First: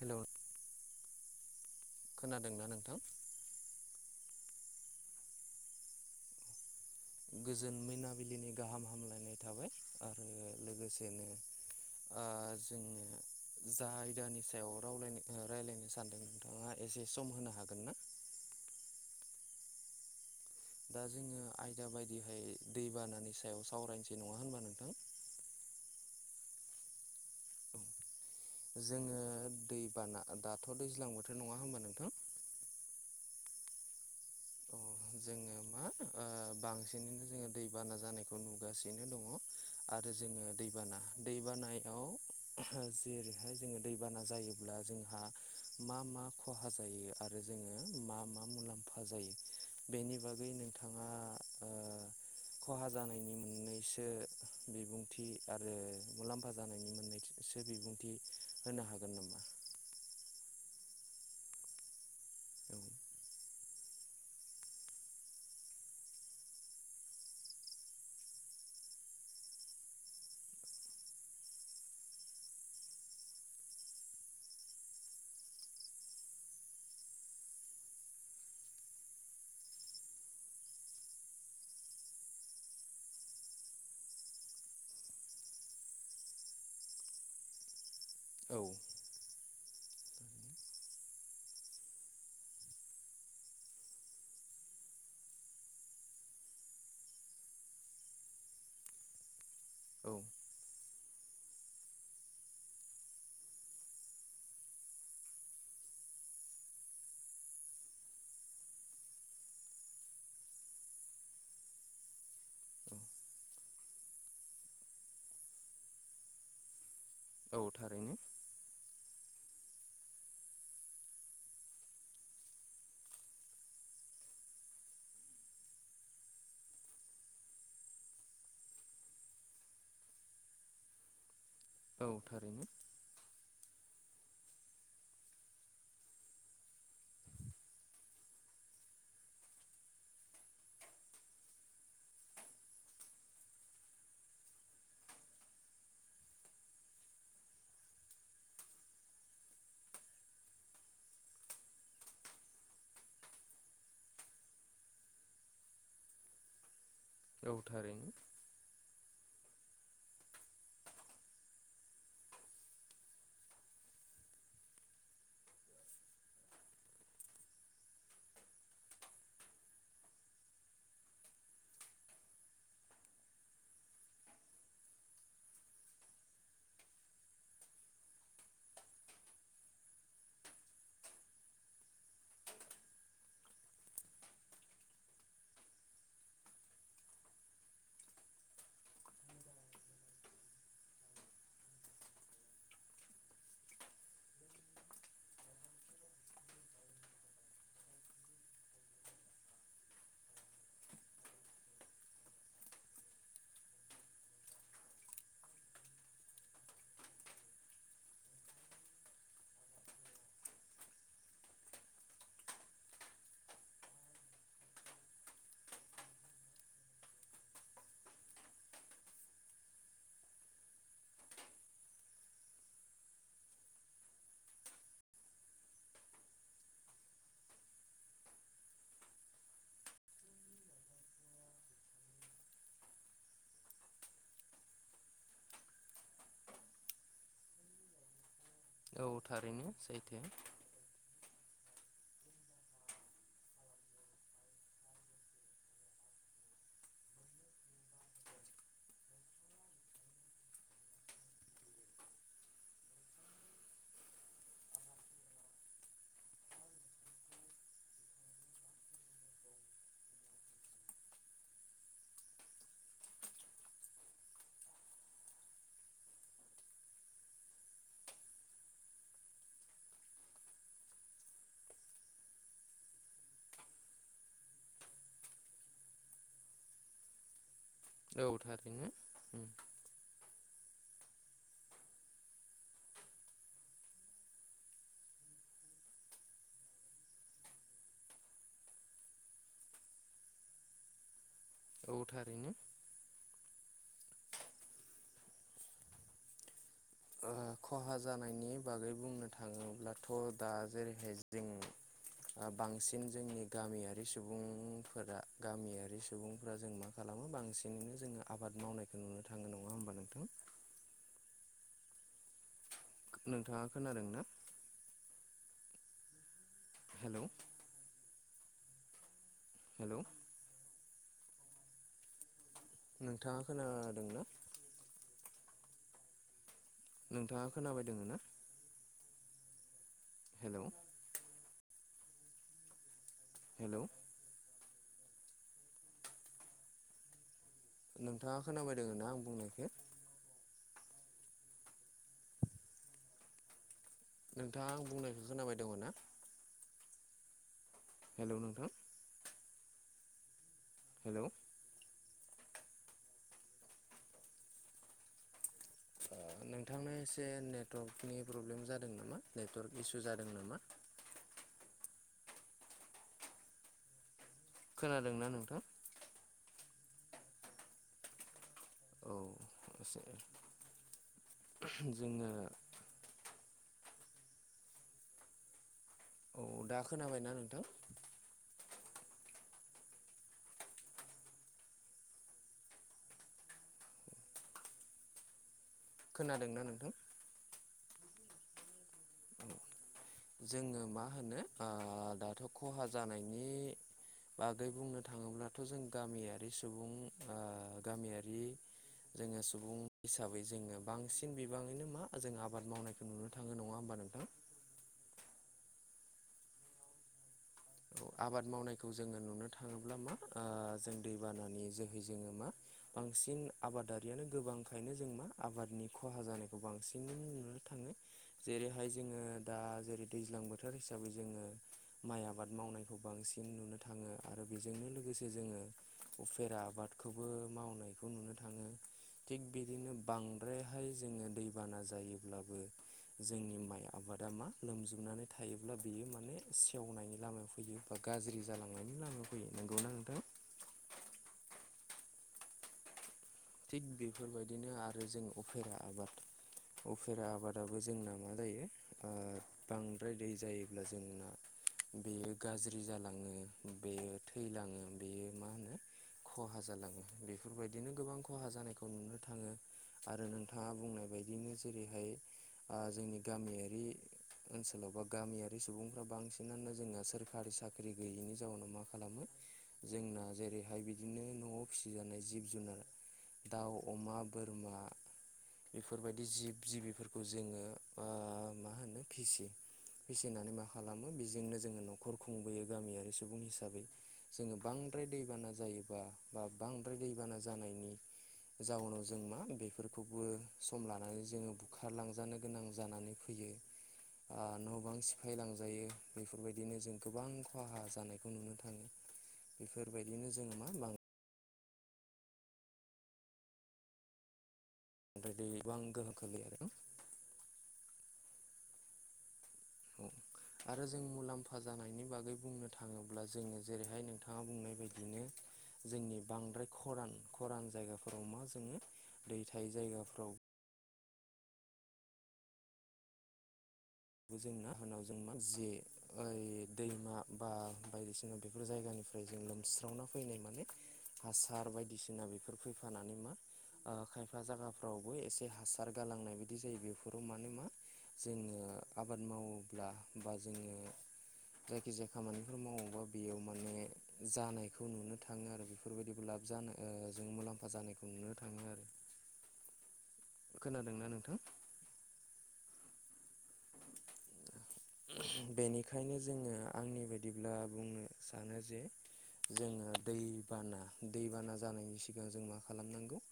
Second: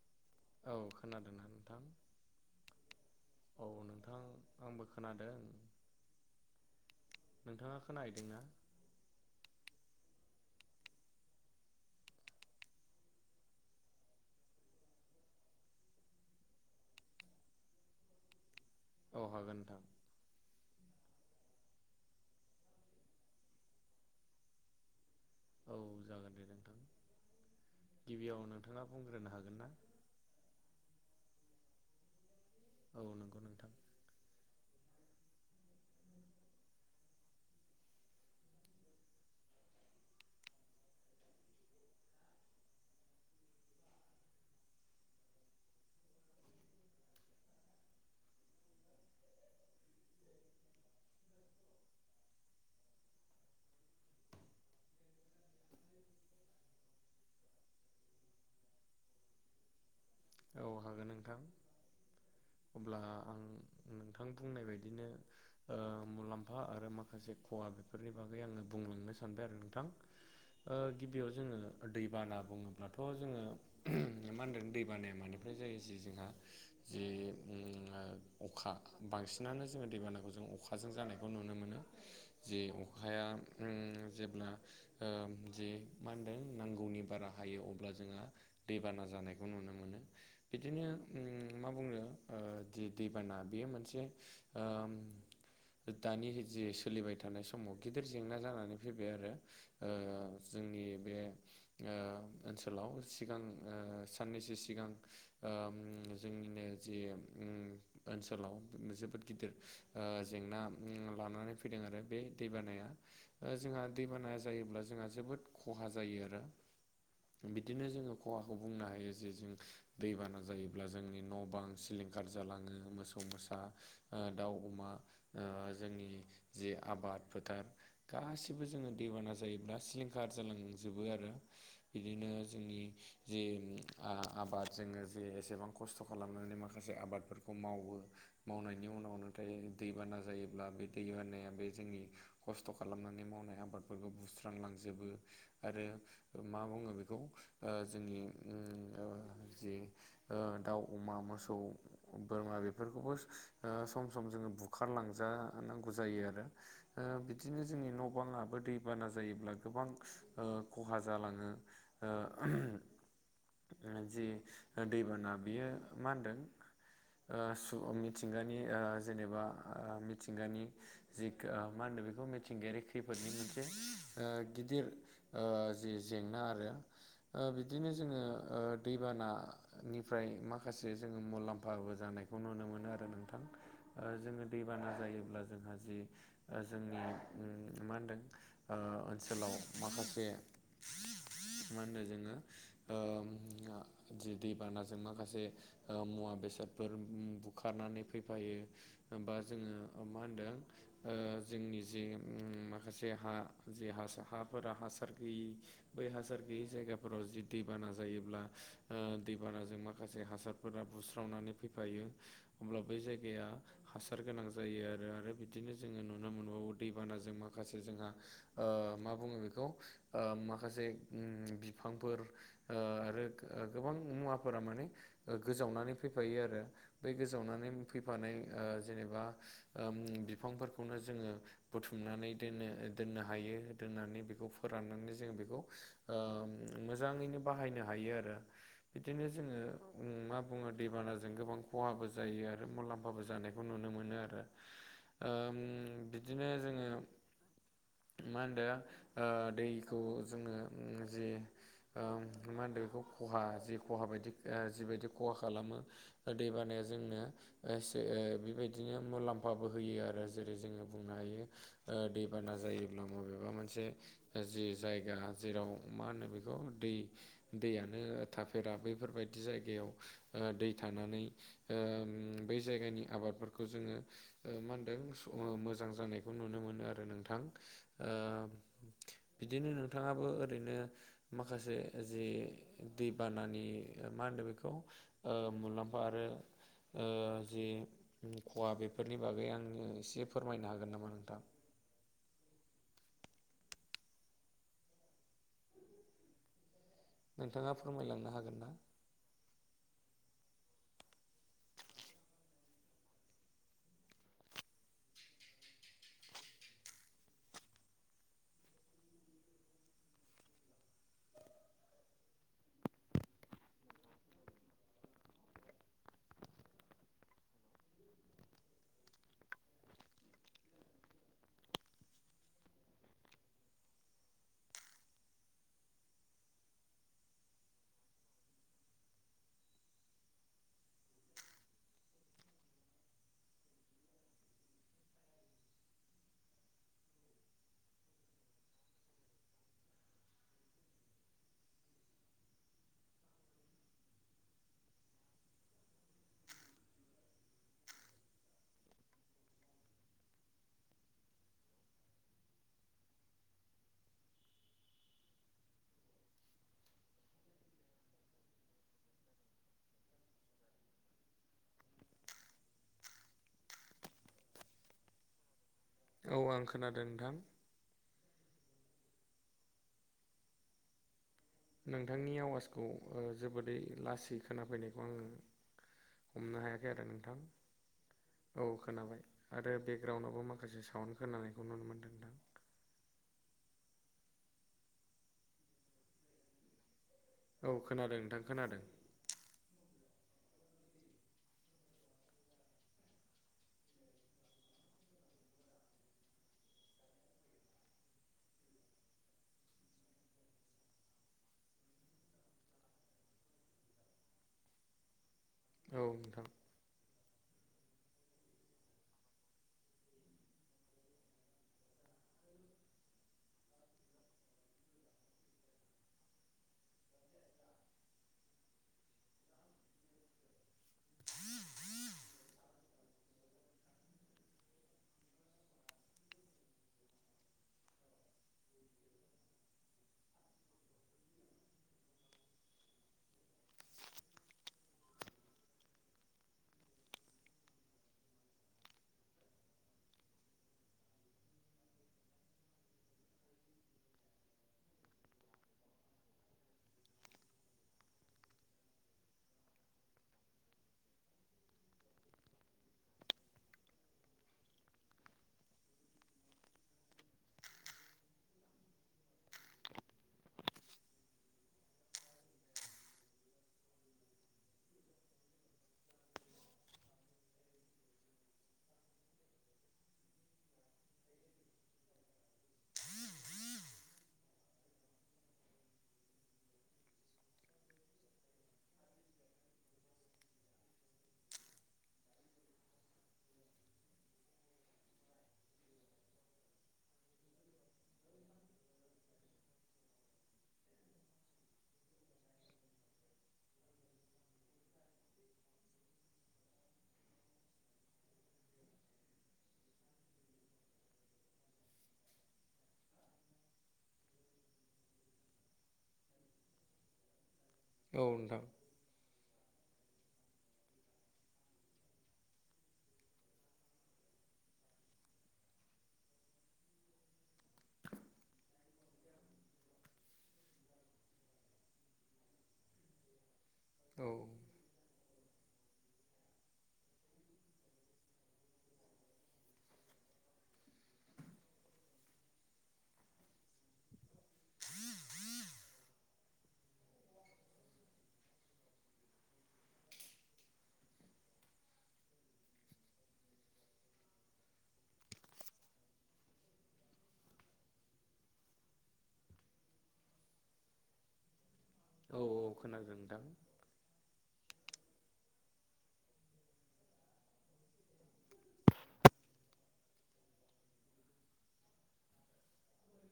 हेल' औ खोनादोंना नोंथां खोनादोंना नोंथां औ नोंथां आंबो खोनादों गोजोन नोंथाङा खोनाहैदोंना मोनैनाबिलिनि गाहाम हामलायनाय थाबाय आरो लोगोसेनो जोङो जा आयदानि सायाव रावलाय रायज्लायनो सानदों नोंथाङाय एसे सम होनो हागोन ना सि औ हागोन नोंथां दा जोङो आयदा बायदिहाय दैबानानि सायाव सावरायनोसै नङा होनबा नोंथां औ जागोन दे नोंथां गिबियावनो जोङो दैबाना दाथ' दैज्लां बोथोर नङा होमबा नोंथां औ नंगौ नोंथां अ जोङो मा बांसिनैनो जोङो दैबाना जानायखौ नुगासिनो दङ आरो जोङो दैबाना दैबानायाव जेरैहाय जोङो दैबाना जायोब्ला जोंहा मा मा खहा जायो आरो जोङो मा मा मुलाम्फा जायो बेनि बागै नोंथाङा खहा जानायनि मोननैसो बिबुंथि आरो मुलाम्फा जानायनि मोननै एसे बिबुंथि होनो हागोन नामा औ हागोन नोंथां अब्ला आं नोंथां बुंनाय बायदिनो मुलाम्फा आरो माखासे खहा बेफोरनि बागै आङो बुंलांनो सानबाय आरो नोंथां गिबियाव जोङो दैबाना बुङोब्लाथ' जोङो मा होनदों दै जायो जे जोंहा जिे अखा बांसिनानो जोङो दैबानाखौ जों अखाजों जानायखौ नुनो मोनो जे अखाया जेब्ला जे मा होनदों नांगौनि बारा हायो अब्ला जोंहा औ दैबाना जानायखौ नुनो मोनो बिदिनो उम मा बुंनो ओ जि दैबाना बेयो मोनसे ओम दानि जे सोलिबाय थानाय समाव गिदिर जेंना जानानै फैबाय आरो ओ औ जोंनि बे ओ ओनसोलाव सिगां ओ साननैसो सि सिगां ओम जोंनिनो जि [unintelligible] ओनसोलाव जोबोद गिदिर ओ जेंना लानानै फैदों आरो बे दैबा अ। ओ जोंहा दैबानाया जायोब्ला जोंहा जोबोद खहा जायो आरो औ बिदिनो थारैनो जोङो खहाखौ बुंनो हायो जे जों दैबाना जायोब्ला जोंनि न' बां सिलिंखार जालाङो मोसौ मोसा ओ दाउ अमा ओ जोंनि जि आबाद फोथार गासिबो जोङो दैबाना जायोब्ला सिलिंखार जालांजोबो आरो औ बिदिनो थारैनो जोंनि जि आ आबाद जोङो जे एसेबां खस्थ' खालामनानै माखासे आबादफोरखौ मावो। मावनायनि उनाव नाथाय दैबाना जायोब्ला बे दैबानाया बे जोंनि खस्थ' खालामनानै मावनाय आबादफोरखौ बुस्रांलांजोबो। आरो मा बुङो बेखौ ओ जोंनि [unintelligible] जि ओ दाउ, अमा, मोसौ बोरमा बेफोरखौबो ओ सम सम जोङो बुखारलांजा नांगौ जायो आरो ओ औ बिदिनो जोंनि थारैनो न'बाङाबो दै बाना जायोब्ला गोबां ओ खहा जालाङो ओ [unintelligible] जि दैबाना बियो मा होनदों ओ सुबुं मिथिंगानि ओ जेनेबा ओ मिथिंगानि जि गा मा होनदो बेखौ मिथिंगायारि खैफोदनि मोनसे ओ गिदिर ओ जि जेंना आरो ओ बिदिनो जोङो ओ दैबानानिफ्राय माखासे जोङो मुलाम्फाबो जानायखौ नुनो मोनो आरो नोंथां। ओ जोङो दैबाना जायोब्ला जोंहा जि ओ जोंनि ओ मा होनदों ओ ओनसोलाव माखासे मा होनो जोङो ओ ओ जि दै बानाजों माखासे ओ मुवा बेसादफोर [unintelligible] बुखारनानै फैफायो। होमबा जोङो ओ मा होनदों ओ जोंनि जे माखासे हा जे हासा हाफोरा हासार गैयि बै हासार गैयि जायगाफोराव जि दैबाना जायोब्ला ओ दैबानाजों माखासे हासारफोरा बुस्रावनानै फैफायो। अब्ला बै जायगाया हासार गोनां जायो आरो आरो बिदिनो जोङो नुनो मोनबावो दैबानाजों माखासे जोंहा ओ मा बुङो बेखौ ओ माखासे उम बिफांफोर ओ आरो गो-गोबां मुवाफोरा माने ओ गोजावनानै फैफायो आरो बे गोजावनानै फैफानाय ओ जेनेबा ओम बिफांफोरखौनो जोङो बुथुमनानै दोनो दोननो हायो दोननानै बेखौ फोराननानै जों बेखौ ओ मोजाङैनो बाहायनो हायो आरो औ बिदिनो जोङो थारैनो सैथो मा बुङो दैबानाजों गोबां खहाबो जायो आरो मुलाम्फाबो जानायखौ नुनो मोनो आरो ओम बिदिनो जोङो मा होनदो ओ दैखौ जोङो उम जि ओ मा होनदों बेखौ खहा जि खहा बायदि आ जिबायदि खहा खालामो ओ दैबानाया जोंनो एसे ओ बेबायदिनो मुलाम्फाबो होयो आरो जेरै जोङो बुंनो हायो ओ दैबाना जायोब्ला माबेबा मोनसे जि जायगा जेराव मा होनो बेखौ दै दैयानो थाफेरा बैफोरबायदि जायगायाव ओ दै थानानै ओ बै जायगानि आबादफोरखौ जोङो ओ मा होनदों मोजां जानायखौ नुनो मोनो आरो नोंथां ओ औ थारैनो बिदिनो नोंथाङाबो ओरैनो माखासे जे दैबानानि मा होनदों बेखौ ओ मुलाम्फा आरो ओ जि खहा बेफोरनि बागै आंनो एसे फोरमायनो हागोन नामा नोंथां औ थारैनो ओ नोंथाङा खहा फोरमायलांनो जानायनि हागोन ना? बागै बुंनो थाङोब्लाथ' दा जेरैहाय ज [inaudible] [unintelligible] बांसिन जोंनि गामियारि सुबुंफोरा गामियारि सुबुंफोरा जों मा खालामो बांसिनैनो जोङो आबाद मावनायखौ नुनो थाङो नङा होमबा नोंथां नोंथाङा खोनादों ना हेलौ हेलौ नोंथाङा खोनादोंना नोंथां नोंथाङा खोनाबायदोंङो ना हेलौ हेलौ नोंथाङा खोनाबायदों ना आं बुंनायखो नोंथाङा आं बुंनायखौ खोनाबाय दङ ना हेलौ नोंथां हेलौ नोंथांनो एसे नेटवर्कनि प्रब्लेम जादों नामा नेटवर्क इसु जादों नामा। खोनादोंना नोंथां औ आं खोनादों नोंथां। औ एसे जोङो नोंथांनि आवाजखौ जोबोदै लासै खोनाफैनायखौ आङो। औ हमनो दा हायाखै आरो खोनाबायना नोंथां औ खोनाबाय आरो बेकग्राउन्डआवबो माखासे साउन्ड खोनानायखौ नुनो मोनदों नोंथां खोनादोंना नोंथां। औ खोनादों नोंथां खोनादों। जोङो मा होनो ओ दाथ' खहा जानायनि बागै बुंनो थाङोब्लाथ' जों गामियारि सुबुं ओ गामियारि जोङो सुबुं हिसाबै जोङो बांसिन बिबाङैनो मा जों आबाद मावनायखौ नुनो थाङो नङा होमबा नोंथां औ नोंथां। आबाद मावनायखौ जोङो नुनो थाङोब्ला मा जों ओ दैबानानि जोहै जोङो मा बांसिन आबादारियानो गोबांखायनो जों मा आबादनि खहा जानायखौ बांसिन नुनो थाङो। जेरैहाय जोङो दा जेरै दैज्लां बोथोर हिसाबै जोङो माइ आबाद। मावनायखौ बांसिन नुनो थाङो आरो बेजोंनो लोगोसे जोङो। उफेरा आबादखौबो मावनायखौ नुनो थाङो। थिग बिदिनो बांद्रायहाय जोङो दैबाना जायोब्लाबो जोंनि माइ आबादा मा लोमजोबनानै थायोब्ला बेयो माने सेवनायनि लामायाव गाज्रि जालांनायनि लामा फैयो नंगौना नोंथां थिग बेफोरबायदिनो आरो जों उफेरा आबाद उफेरा आबादाबो जोंना मा जायो ओ बांद्राय दै जायोब्ला जोंना। बेयो गाज्रि जालाङो बेयो थैलाङो बेयो मा होनो। खहा जालाङो बेफोरबायदिनो गोबां खहा जानायखौ नुनो थाङो आरो नोंथाङा बुंनाय बायदिनो जेरैहाय ओ जोंनि गामियारि ओनसोलाव बा गामियारि सुबुंफ्रा बांसिनानो जोंहा सोरखारि साख्रि गैयैनि जाउाव मा खालामो जोंना जेरैहाय बिदिनो न'आव फिसिजानाय जिब जुनार दाउ अमा बोरमा। बेफोरबायदि जिब जिबिफोरखौ जोङो ओ मा होनो फिसियो।। फिसिनानै मा खालामो बेजोंनो जोङो न'खर खुंबोयो गामियारि सुबुं हिसाबै जोङो बांद्राय दैबाना जायोबा बा बांद्राय दैबाना जानायनि जाउनाव जों मा बेफोरखौबो सम लानानै जोङो बुखारलांजानो गोनां जानानै फैयो। ओ‌ न' बां सिफाय लांजायो बेफोरबायदिनो जों गोबां खहा जानायखौ नुनो थाङो। बेफोरबायदिनो जोङो मा बां ओमफाय दैबां गोहोखौ लै आरो ना। औ नोंथां। औ आरो जों मुलाम्फा जानायनि बागै बुंनो थाङोब्ला जोङो जेरैहाय नोंथाङा बुंनाय बायदिनो। जोंनि बांद्राय खरान खरान जायगाफोराव मा जोङो दै थायो जायगाफ्राव बो औ। जोंना होनाव जों मा जे ओइ दैमा बा बायदिसिना बेफोर जायगानिफ्राय जों लोमस्रावना फैनाय माने हासार बायदिसिना बेफोर फैफानानै मा ओ‌ खायफा जागाफ्रावबो एसे हासार गालांनाय बायदि जायो बेफोराव माने मा जोङो आबाद मावोब्ला बा जोङो जायखिजाया खामानिफोर मावोबा बेयाव माने जानायखौ नुनो थाङो आरो बेफ बेफोरबायदिबो लाब ओ जानाय जों मुलाम्फा जानायखौ नुनो थाङो आरो खोनादोंना नोंथां? औ औ खोनादों नोंथां। बेनिखायनो जोङो आंनि बायदिब्ला बुंनो सानो जे जोङो दैबाना दैबाना जानायनि सिगां जों मा खालामनांगौ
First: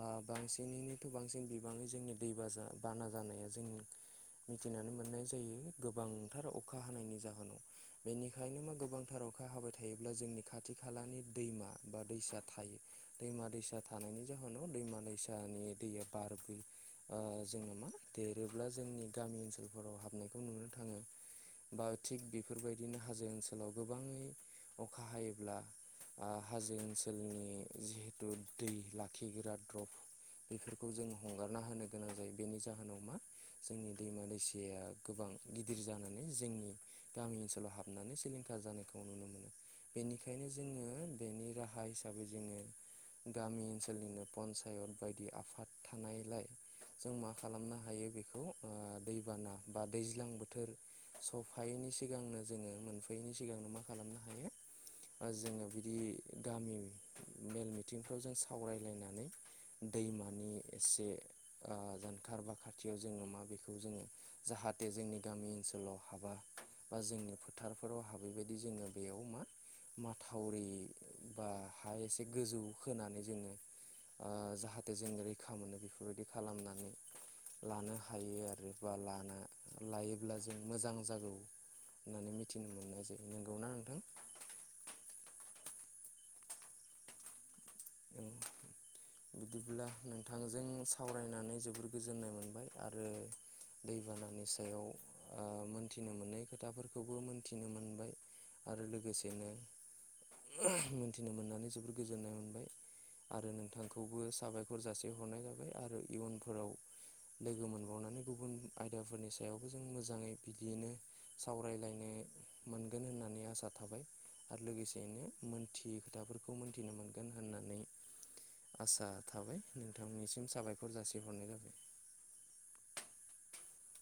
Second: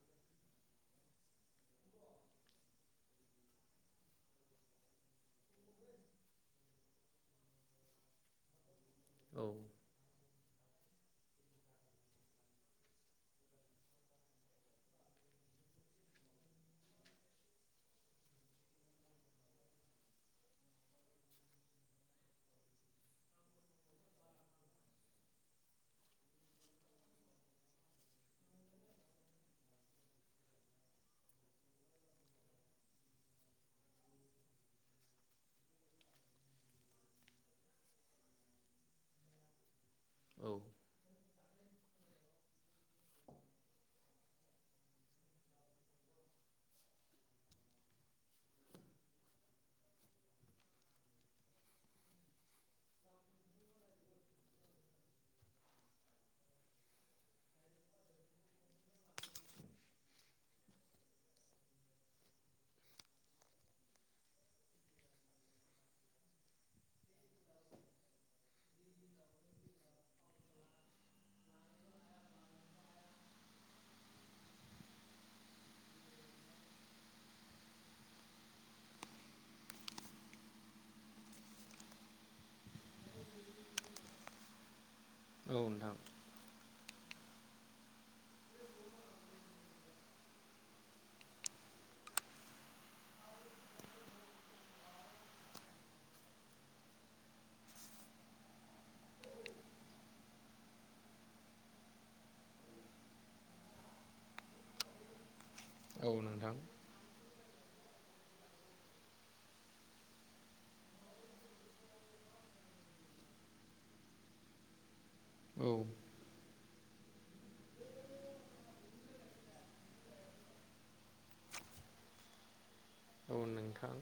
ओ बांसिनै बांसिन बिबाङै जोंनि दै बा बाना जानाया जों मिथिनानै मोननाय जायो। गोबांथार अखा हानायनि जाहोनाव बेनिखायनो मा गोबांथार औ अखा हाबाय थायोब्ला जोंनि खाथि खालानि दैमा बा दैसा थायो। दैमा दैसा थानायनि जाहोनाव दैमा दैसानि दैया बारबो। ओ जोंना मा देरोब्ला जोंनि गामि ओनसोलफोराव हाबनाय। थाङो बा थिग बेफोरबायदिनो हाजो ओनसोलाव गोबाङै अखा हायोब्ला ओ हाजो ओनसोलनि जिहेथु दै लाखिग्रा द्रप बेफोरखौ जों हगारना होनो गोनां जायो बेनि जाहोनाव मा जोंनि दैमा दैसाया गोबां गिदिर जानानै जोंनि गामि ओनसोलाव हाबनानै सिलिंखार जानायखौ नुनो मोनो। बेनिखायनो औ जोङो बेनि राहा हिसाबै जोङो गामि ओनसोलनिनो पन्सायत बायदि आफाद थानायलाय जों मा खालामनो हायो बेखौ ओ दैबाना बा दैज्लां बोथोर। सफायैनि सिगांनो जोङो मोनफैयैनि सिगांनो मा खालामनो हायो। जोङो बिदि गामि मेल मिथिंफ्राव जों सावरायलायनानै दैमानि एसे जानखारार बा खाथियाव जोङो मा बेखौ जोङो जाहाथे जोंनि गामि ओनसोलाव हाबा बा जोंनि फोथारफोराव हाबैबायदि जोङो बेयाव मा माथावरि बा हा एसे गोजौ होनानै जोङो ओ जाहाथे जोंङ रैखा मोनो बेफोरबायदि खालामनानै। लानो हायो आरो बा ला। आ लायोब्ला जों मोजां जागौ होननानै मिथिनो मोननाय जायो नंगौना नोंथां। औ नोंथां। [inaudible] बिदिब्ला नोंथांजों सावरायनानै जोबोर गोजोननाय मोनबाय आरो दैबानानि सायाव ओ मोनथिनो मोनै खोथाफोरखौबो मोनथिनो मोनबाय। आरो लोगोसेनो मोन्थिनो मोननानै जोबोर गोजोननाय मोनबाय। आरो नोंथांखौबो साबायखर जासि हरनाय जाबाय आरो औ नोंथां इयुनफोराव लोगो मोनबावनानै गुबुन आयदाफोरनि सायावबो जों मोजाङै बिदियैनो सावरायलायनो मोनगोन होननानै आसा थाबाय आरो लोगोसेयैनो औ मोनथियै खोथाफोरखौ मोनथिनो मोनगोन होननानै आसा थाबाय नोंथांनिसिम साबायखर जासिहरनाय जाबाय। औ नोंथां।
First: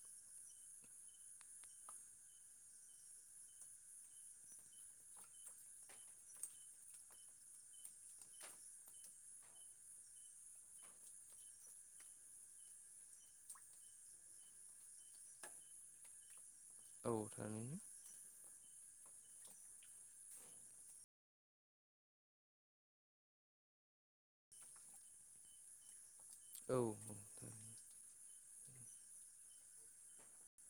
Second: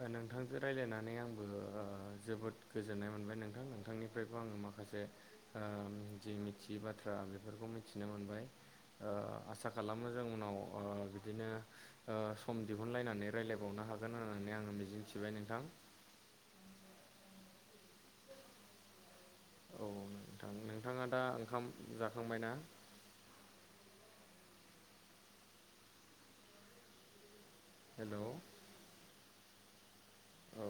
ओ नोंथांजों रायज्लायनानै आंबो ओ जोबोद गोजोननाय मोनबाय नोंथां नोंथांनिफ्रायबो आङो माखासे ओ जि मिथियै बाथ्रा बेफोरखौ मिथिनो मोनबाय। ओ आसा खालामो जों उनाव ओ बिदिनो ओ सम दिहुनलायनानै रायलायबावनो हागोन होननानै आङो मिजिं थिबाय नोंथां। औ थारनो। औ नोंथां, नोंथाङा दा ओंखाम जाखांबायना? औ औ हेलौ औ।